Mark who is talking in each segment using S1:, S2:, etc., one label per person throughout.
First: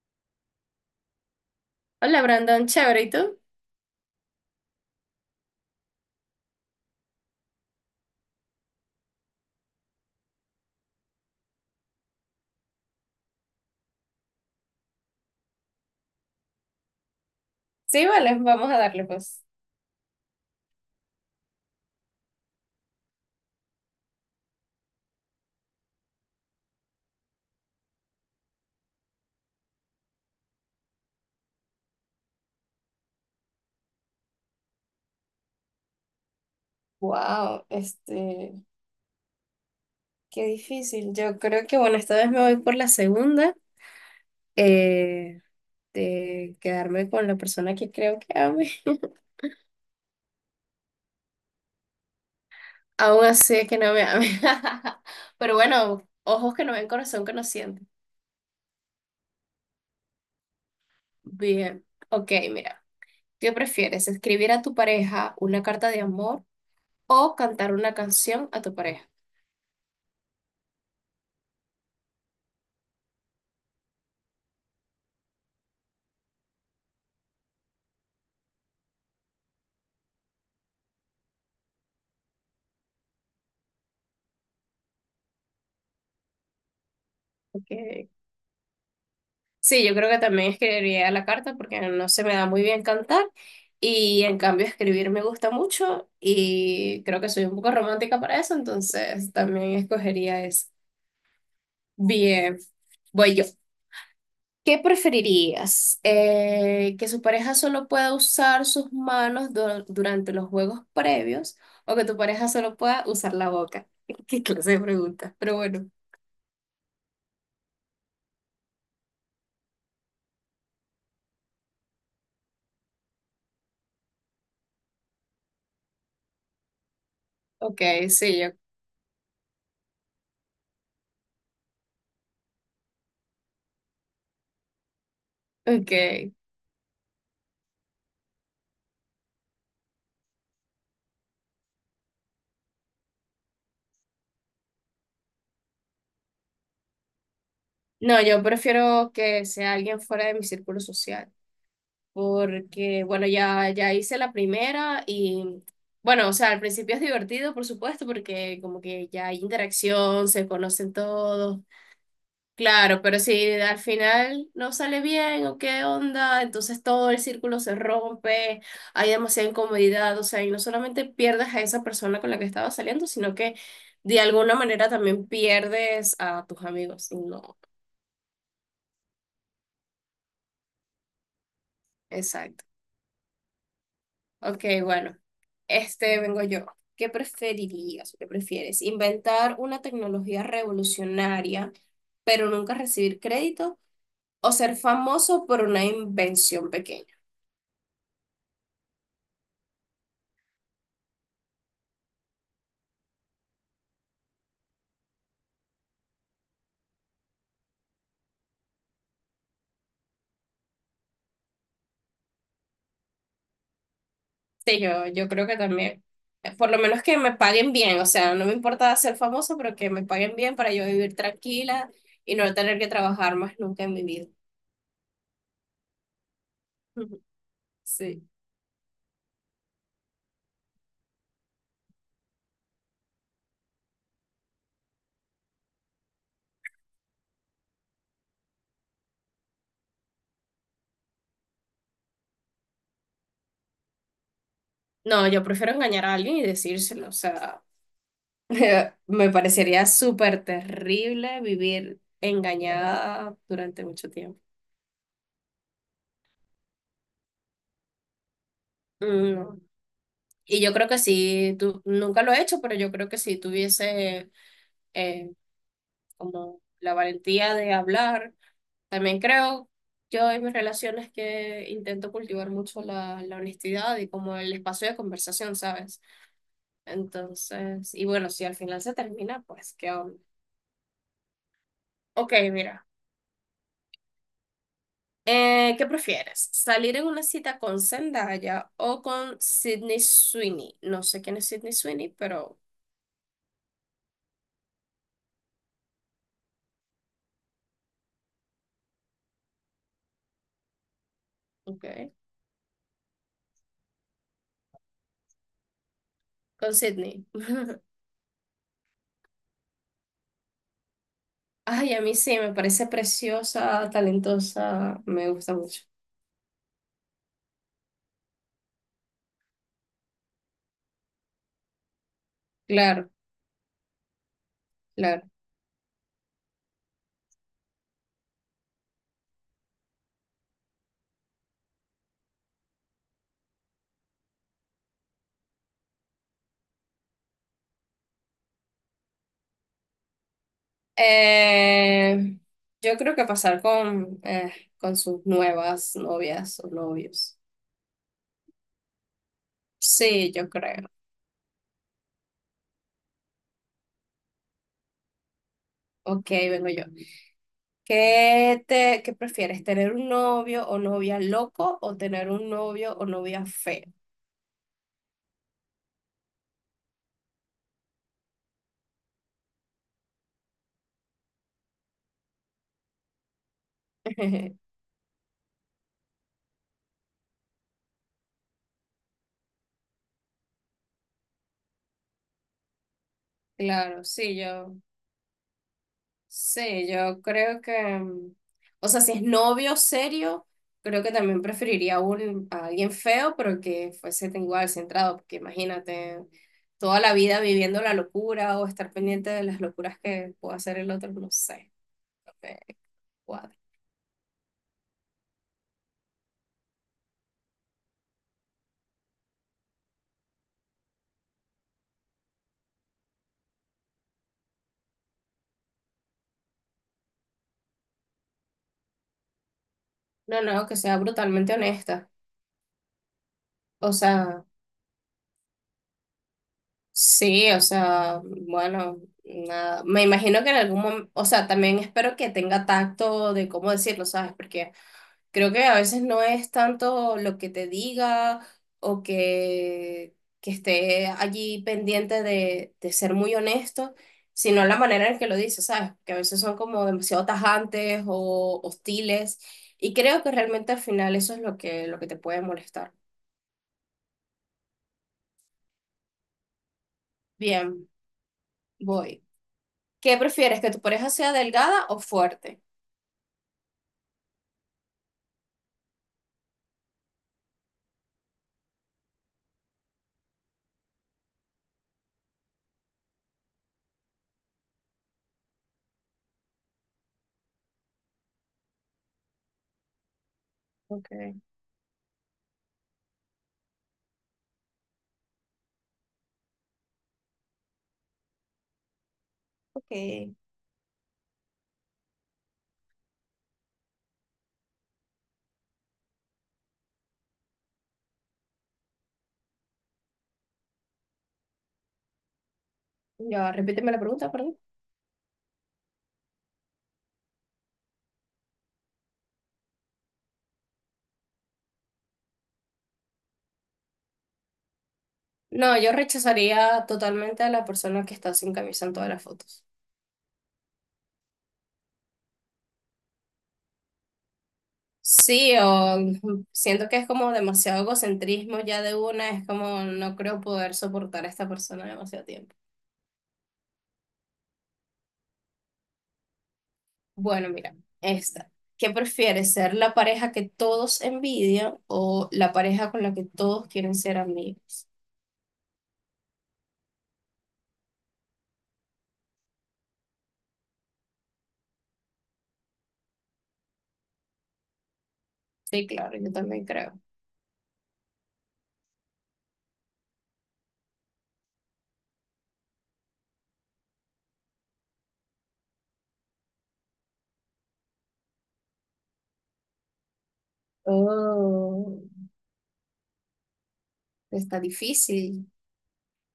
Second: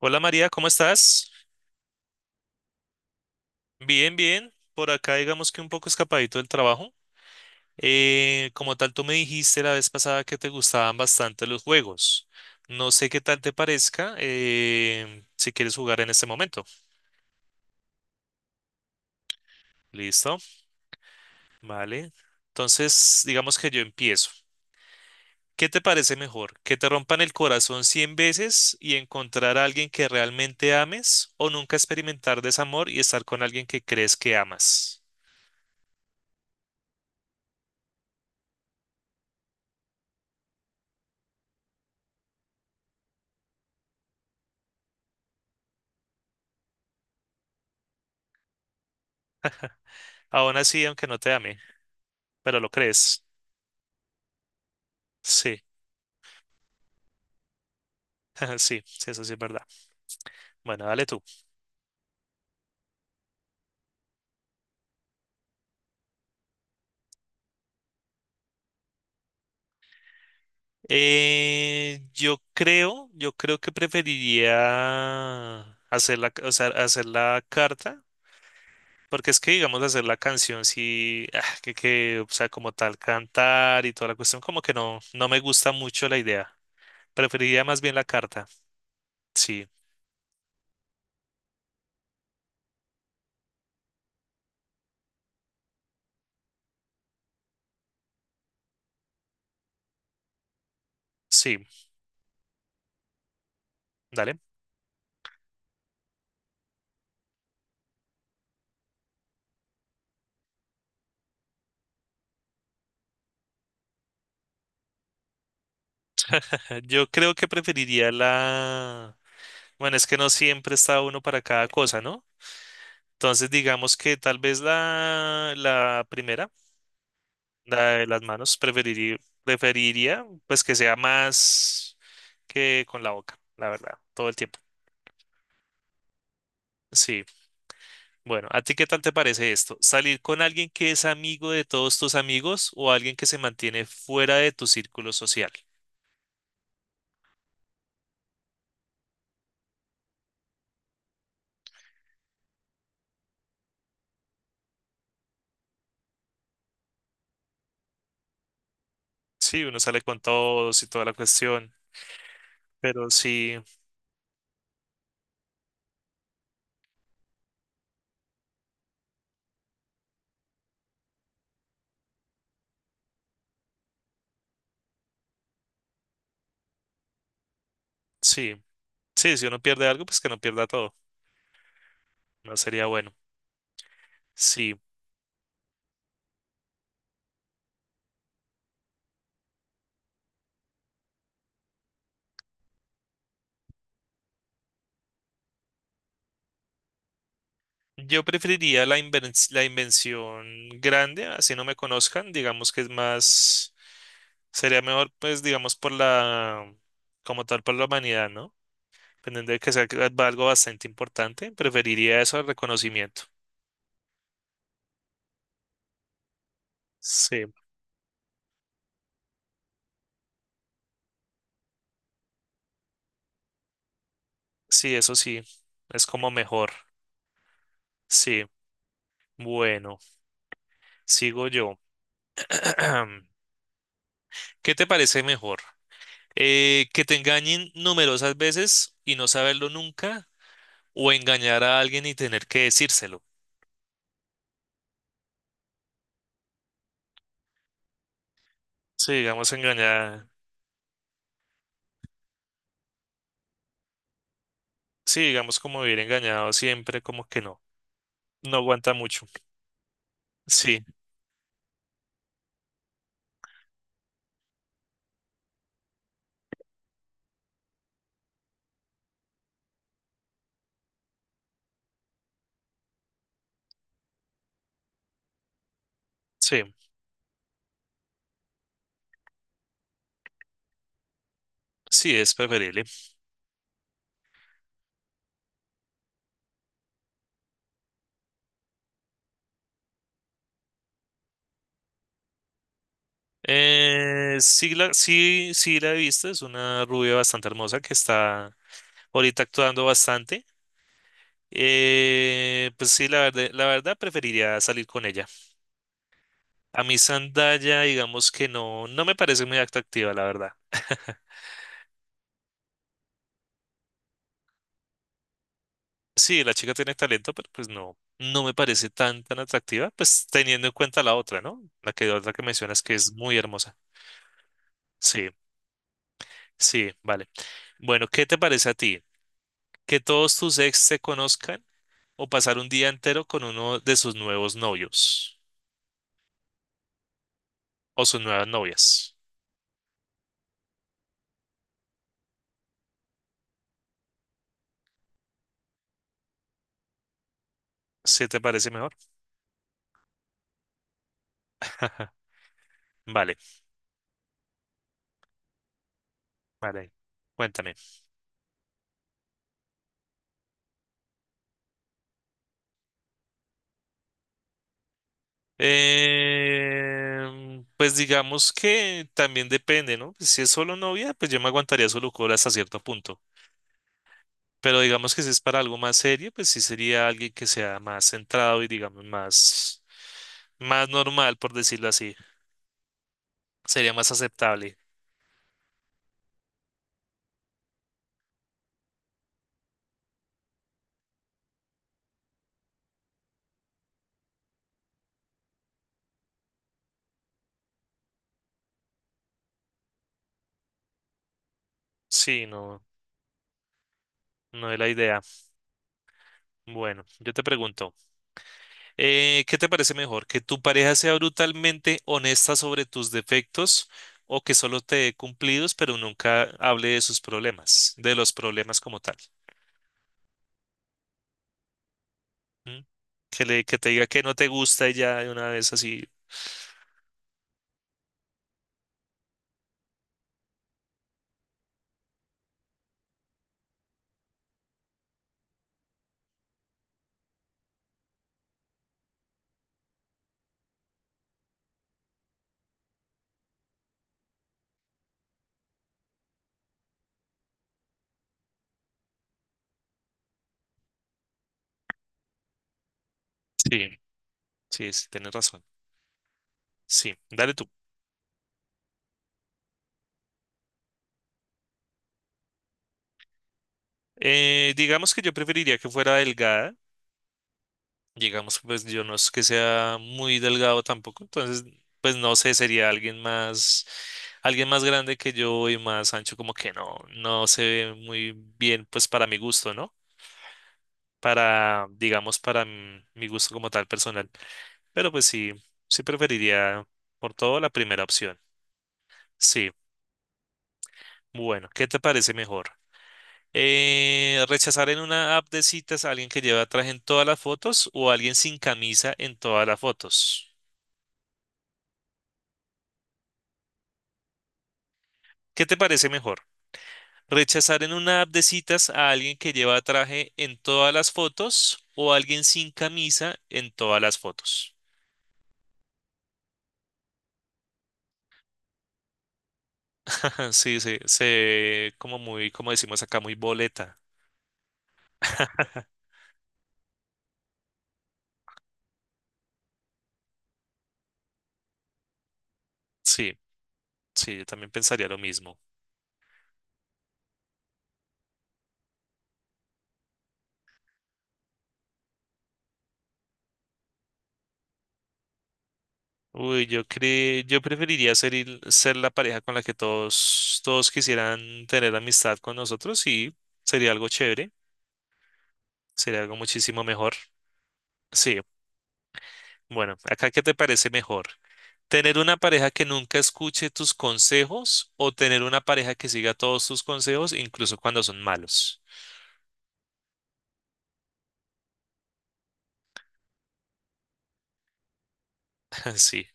S1: Hola María, ¿cómo estás?
S2: Hola Brandon, chévere, ¿y tú?
S1: Bien, bien. Por acá digamos que un poco escapadito del trabajo. Como tal, tú me dijiste la vez pasada que te gustaban bastante los juegos. No sé qué tal te parezca si quieres jugar en este momento.
S2: Sí, vale, vamos a darle pues.
S1: ¿Listo? Vale. Entonces, digamos que yo empiezo. ¿Qué te parece mejor? ¿Que te rompan el corazón 100 veces y encontrar a alguien que realmente ames o nunca experimentar desamor y estar con alguien que crees que amas?
S2: Wow, qué difícil. Yo creo que bueno, esta vez me voy por la segunda, eh, de quedarme con la persona que creo que ame.
S1: Aún así, aunque no te ame, pero lo crees.
S2: Aún así es que no me ame. Pero
S1: Sí,
S2: bueno, ojos que no ven, corazón que no siente.
S1: sí, sí, eso sí es verdad. Bueno, dale tú.
S2: Bien, ok, mira, ¿qué prefieres? ¿Escribir a tu pareja una carta de amor o cantar una canción a tu pareja?
S1: Yo creo que preferiría hacer la carta, porque es que, digamos, hacer la canción, sí, ah, o sea, como tal, cantar y toda la cuestión, como que no me gusta mucho la idea. Preferiría
S2: Ok.
S1: más bien la carta. Sí,
S2: Sí, yo creo que también escribiría la carta porque no se me da muy bien cantar y en cambio escribir me gusta mucho y creo que soy un poco romántica para eso, entonces también escogería eso.
S1: sí,
S2: Bien, voy yo.
S1: dale.
S2: ¿Qué preferirías? ¿Que su pareja solo pueda usar sus manos durante los juegos previos o que tu pareja solo pueda usar la boca? ¿Qué clase de pregunta? Pero bueno,
S1: Yo creo que preferiría la... Bueno, es que no siempre está uno para cada cosa, ¿no? Entonces, digamos que tal vez la primera, la de
S2: ok,
S1: las
S2: sí, yo,
S1: manos, preferiría, preferiría pues que sea más que con la boca, la verdad, todo el tiempo.
S2: ok.
S1: Sí. Bueno, ¿a ti qué tal te parece esto? ¿Salir con alguien que es amigo de todos tus amigos o alguien que se mantiene fuera de tu círculo social?
S2: No, yo prefiero que sea alguien fuera de mi círculo social, porque bueno, ya, ya hice la primera y bueno, o sea, al principio es divertido, por supuesto, porque como que ya hay
S1: Sí, uno sale con
S2: interacción, se
S1: todos y
S2: conocen
S1: toda la
S2: todos,
S1: cuestión,
S2: claro,
S1: pero
S2: pero si
S1: sí,
S2: al final no sale bien o qué onda, entonces todo el círculo se rompe, hay demasiada incomodidad, o sea, y no solamente pierdes a esa persona con la que estabas saliendo, sino que de alguna manera también pierdes a tus amigos, y no,
S1: sí, sí, si uno pierde algo, pues que no pierda todo, no
S2: exacto.
S1: sería bueno.
S2: Ok,
S1: Sí,
S2: bueno, vengo yo. ¿Qué preferirías o qué prefieres? ¿Inventar una tecnología revolucionaria, pero nunca recibir crédito? ¿O ser famoso por una invención pequeña?
S1: yo preferiría la la invención grande, así no me conozcan, digamos que es más, sería mejor, pues digamos por como tal, por la humanidad, ¿no? Dependiendo de que sea algo bastante importante, preferiría eso al reconocimiento.
S2: Sí, yo creo que también. Por lo menos que me
S1: Sí,
S2: paguen bien, o sea, no me importa ser famoso, pero que me paguen bien para yo vivir tranquila y no tener que trabajar más nunca en mi vida.
S1: sí, eso sí, es como mejor.
S2: Sí.
S1: Sí, bueno, sigo yo. ¿Qué te parece mejor? ¿Que te engañen numerosas veces y no saberlo nunca? ¿O engañar a alguien y tener que decírselo?
S2: No, yo prefiero engañar a alguien y decírselo, o sea.
S1: Sí,
S2: Me
S1: digamos
S2: parecería
S1: engañar.
S2: súper terrible vivir engañada durante mucho tiempo.
S1: Sí, digamos como vivir engañado siempre, como que no. No aguanta mucho.
S2: Mm, Y yo
S1: Sí,
S2: creo que sí, tú, nunca lo he hecho, pero yo creo que si tuviese eh, como la valentía de hablar, también creo yo en mis relaciones que intento cultivar mucho la honestidad y como el espacio de conversación, ¿sabes?
S1: sí,
S2: Entonces, y bueno, si al final se termina, pues qué onda.
S1: sí,
S2: Ok,
S1: es preferible.
S2: mira. ¿Qué prefieres? ¿Salir en una cita con Zendaya o con Sydney Sweeney? No sé quién es Sydney Sweeney, pero
S1: Sí, sí, sí la he visto, es una rubia bastante hermosa que está ahorita actuando bastante.
S2: ok.
S1: Pues sí, la verdad preferiría salir con ella.
S2: Con
S1: A mí
S2: Sydney.
S1: Zendaya, digamos que no me parece muy atractiva, la verdad.
S2: Ay, a mí sí, me parece preciosa, talentosa, me gusta mucho.
S1: Sí, la chica tiene talento, pero pues no me parece tan tan atractiva, pues teniendo en cuenta la otra, ¿no? La que otra que mencionas que
S2: Claro,
S1: es muy hermosa. Sí,
S2: claro.
S1: sí, vale. Bueno, ¿qué te parece a ti? ¿Que todos tus ex se conozcan o pasar un día entero con uno de sus nuevos novios o sus nuevas novias?
S2: Eh, yo creo que pasar con sus nuevas novias o novios.
S1: ¿Sí te parece mejor?
S2: Sí, yo creo.
S1: Vale,
S2: Ok, vengo yo.
S1: vale. Cuéntame.
S2: ¿Qué prefieres, tener un novio o novia loco o tener un novio o novia feo?
S1: Pues digamos que también depende, ¿no? Pues, si es solo novia, pues yo me aguantaría solo cola hasta cierto punto. Pero digamos que si es para algo más serio, pues sí sería alguien que sea más centrado y digamos más, más normal, por decirlo así. Sería
S2: Claro,
S1: más
S2: sí,
S1: aceptable.
S2: sí, yo creo que, o sea, si es novio serio, creo que también preferiría a alguien feo, pero que fuese tan igual centrado, porque imagínate toda la vida viviendo la locura o estar pendiente de las locuras que pueda hacer el otro, no sé. No
S1: Sí,
S2: me
S1: no,
S2: cuadra.
S1: no es la idea. Bueno, yo te pregunto. ¿Qué te parece mejor? ¿Que tu pareja sea brutalmente honesta sobre tus defectos o que solo te dé cumplidos, pero nunca hable de sus problemas, de los problemas como tal?
S2: No, no, que sea brutalmente honesta.
S1: ¿Mm? Que que te
S2: O
S1: diga que no
S2: sea,
S1: te gusta y ya de una vez así.
S2: sí, o sea, bueno, nada. Me imagino que en algún momento, o sea, también espero que tenga tacto de cómo decirlo, ¿sabes? Porque creo que a veces no es tanto lo que te diga o que esté allí pendiente de, ser muy honesto, sino la manera en que lo dices, ¿sabes? Que a veces son como demasiado tajantes o hostiles y creo que realmente al final eso es lo que te puede molestar.
S1: Sí, sí, sí, tienes razón. Sí, dale tú.
S2: Bien, voy. ¿Qué prefieres, que tu pareja sea delgada o fuerte?
S1: Digamos que yo preferiría que fuera delgada. Digamos que pues yo no es que sea muy delgado tampoco, entonces pues no sé, sería alguien más grande que yo y más ancho, como que no, no se ve muy bien pues para mi gusto, ¿no?
S2: Okay.
S1: Para, digamos, para mi gusto como tal personal. Pero pues sí, sí preferiría por todo la primera opción. Sí,
S2: Ok.
S1: bueno, ¿qué te parece mejor? ¿Rechazar en una app de citas a alguien que lleva traje en todas las fotos o a alguien sin camisa en todas las fotos?
S2: Ya, repíteme la pregunta, perdón.
S1: ¿Qué te parece mejor? Rechazar en una app de citas a alguien que lleva traje en todas las fotos o alguien sin camisa en todas las fotos.
S2: No, yo rechazaría totalmente a la persona que está sin camisa en todas las fotos.
S1: Sí, sí, se como muy, como decimos acá, muy boleta.
S2: Sí, o siento que es como demasiado egocentrismo ya de una, es como no creo poder soportar a esta persona demasiado tiempo.
S1: Sí, sí, yo también pensaría lo mismo.
S2: Bueno, mira, esta. ¿Qué prefieres, ser la pareja que todos envidian o la pareja con la que todos quieren ser amigos?
S1: Uy, yo preferiría ser, ser la pareja con la que todos quisieran tener amistad con nosotros y sería algo chévere,
S2: Sí, claro,
S1: sería
S2: yo
S1: algo
S2: también
S1: muchísimo
S2: creo.
S1: mejor. Sí, bueno, acá, ¿qué te parece mejor? Tener una pareja que nunca escuche tus consejos o tener una pareja que siga todos tus consejos, incluso cuando son malos.
S2: Oh, está difícil.
S1: Sí.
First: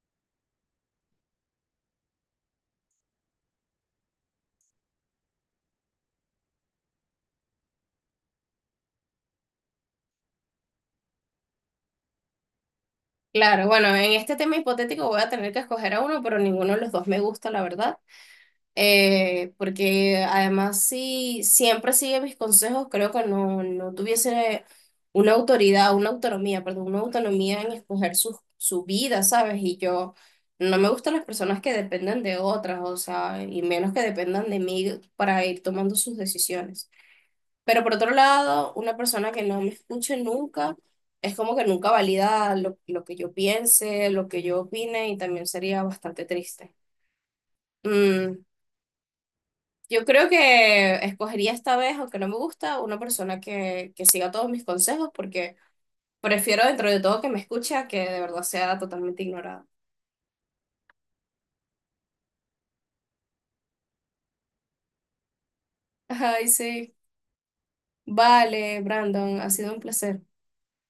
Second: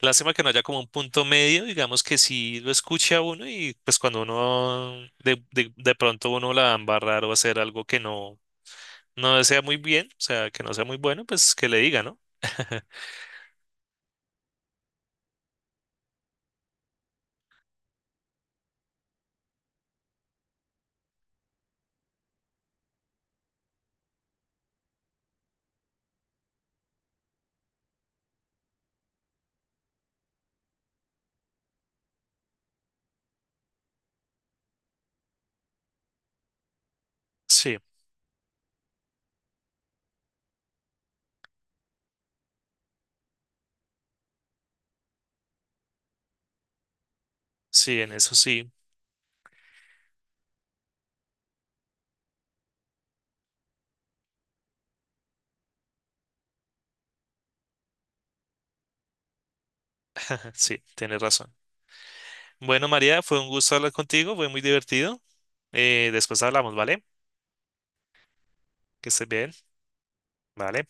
S1: Lástima que no haya como un punto medio, digamos que sí lo escuche a uno y pues cuando uno de pronto uno la va a embarrar o hacer algo que no desea muy bien, o sea, que no sea muy bueno, pues que le diga, ¿no?
S2: Claro, bueno, en este tema hipotético voy a tener que escoger a uno, pero ninguno de los dos me gusta, la verdad. Porque además, si siempre sigue mis consejos, creo que no, no tuviese una autoridad, una autonomía, perdón, una autonomía en escoger su vida, ¿sabes? Y yo no me gustan las personas que dependen de otras, o sea, y menos que dependan de mí para ir tomando sus decisiones.
S1: Sí,
S2: Pero por otro lado, una persona que no me escuche nunca es como que nunca valida lo que yo piense, lo que yo opine y también sería bastante triste.
S1: sí, en eso
S2: Mm,
S1: sí,
S2: yo creo que escogería esta vez, aunque no me gusta, una persona que siga todos mis consejos porque prefiero dentro de todo que me escuche a que de verdad sea totalmente ignorada.
S1: sí, tienes razón. Bueno, María, fue un gusto hablar contigo, fue muy divertido. Después
S2: Ay,
S1: hablamos,
S2: sí.
S1: ¿vale?
S2: Vale,
S1: Que estés
S2: Brandon, ha
S1: bien,
S2: sido un placer.
S1: ¿vale?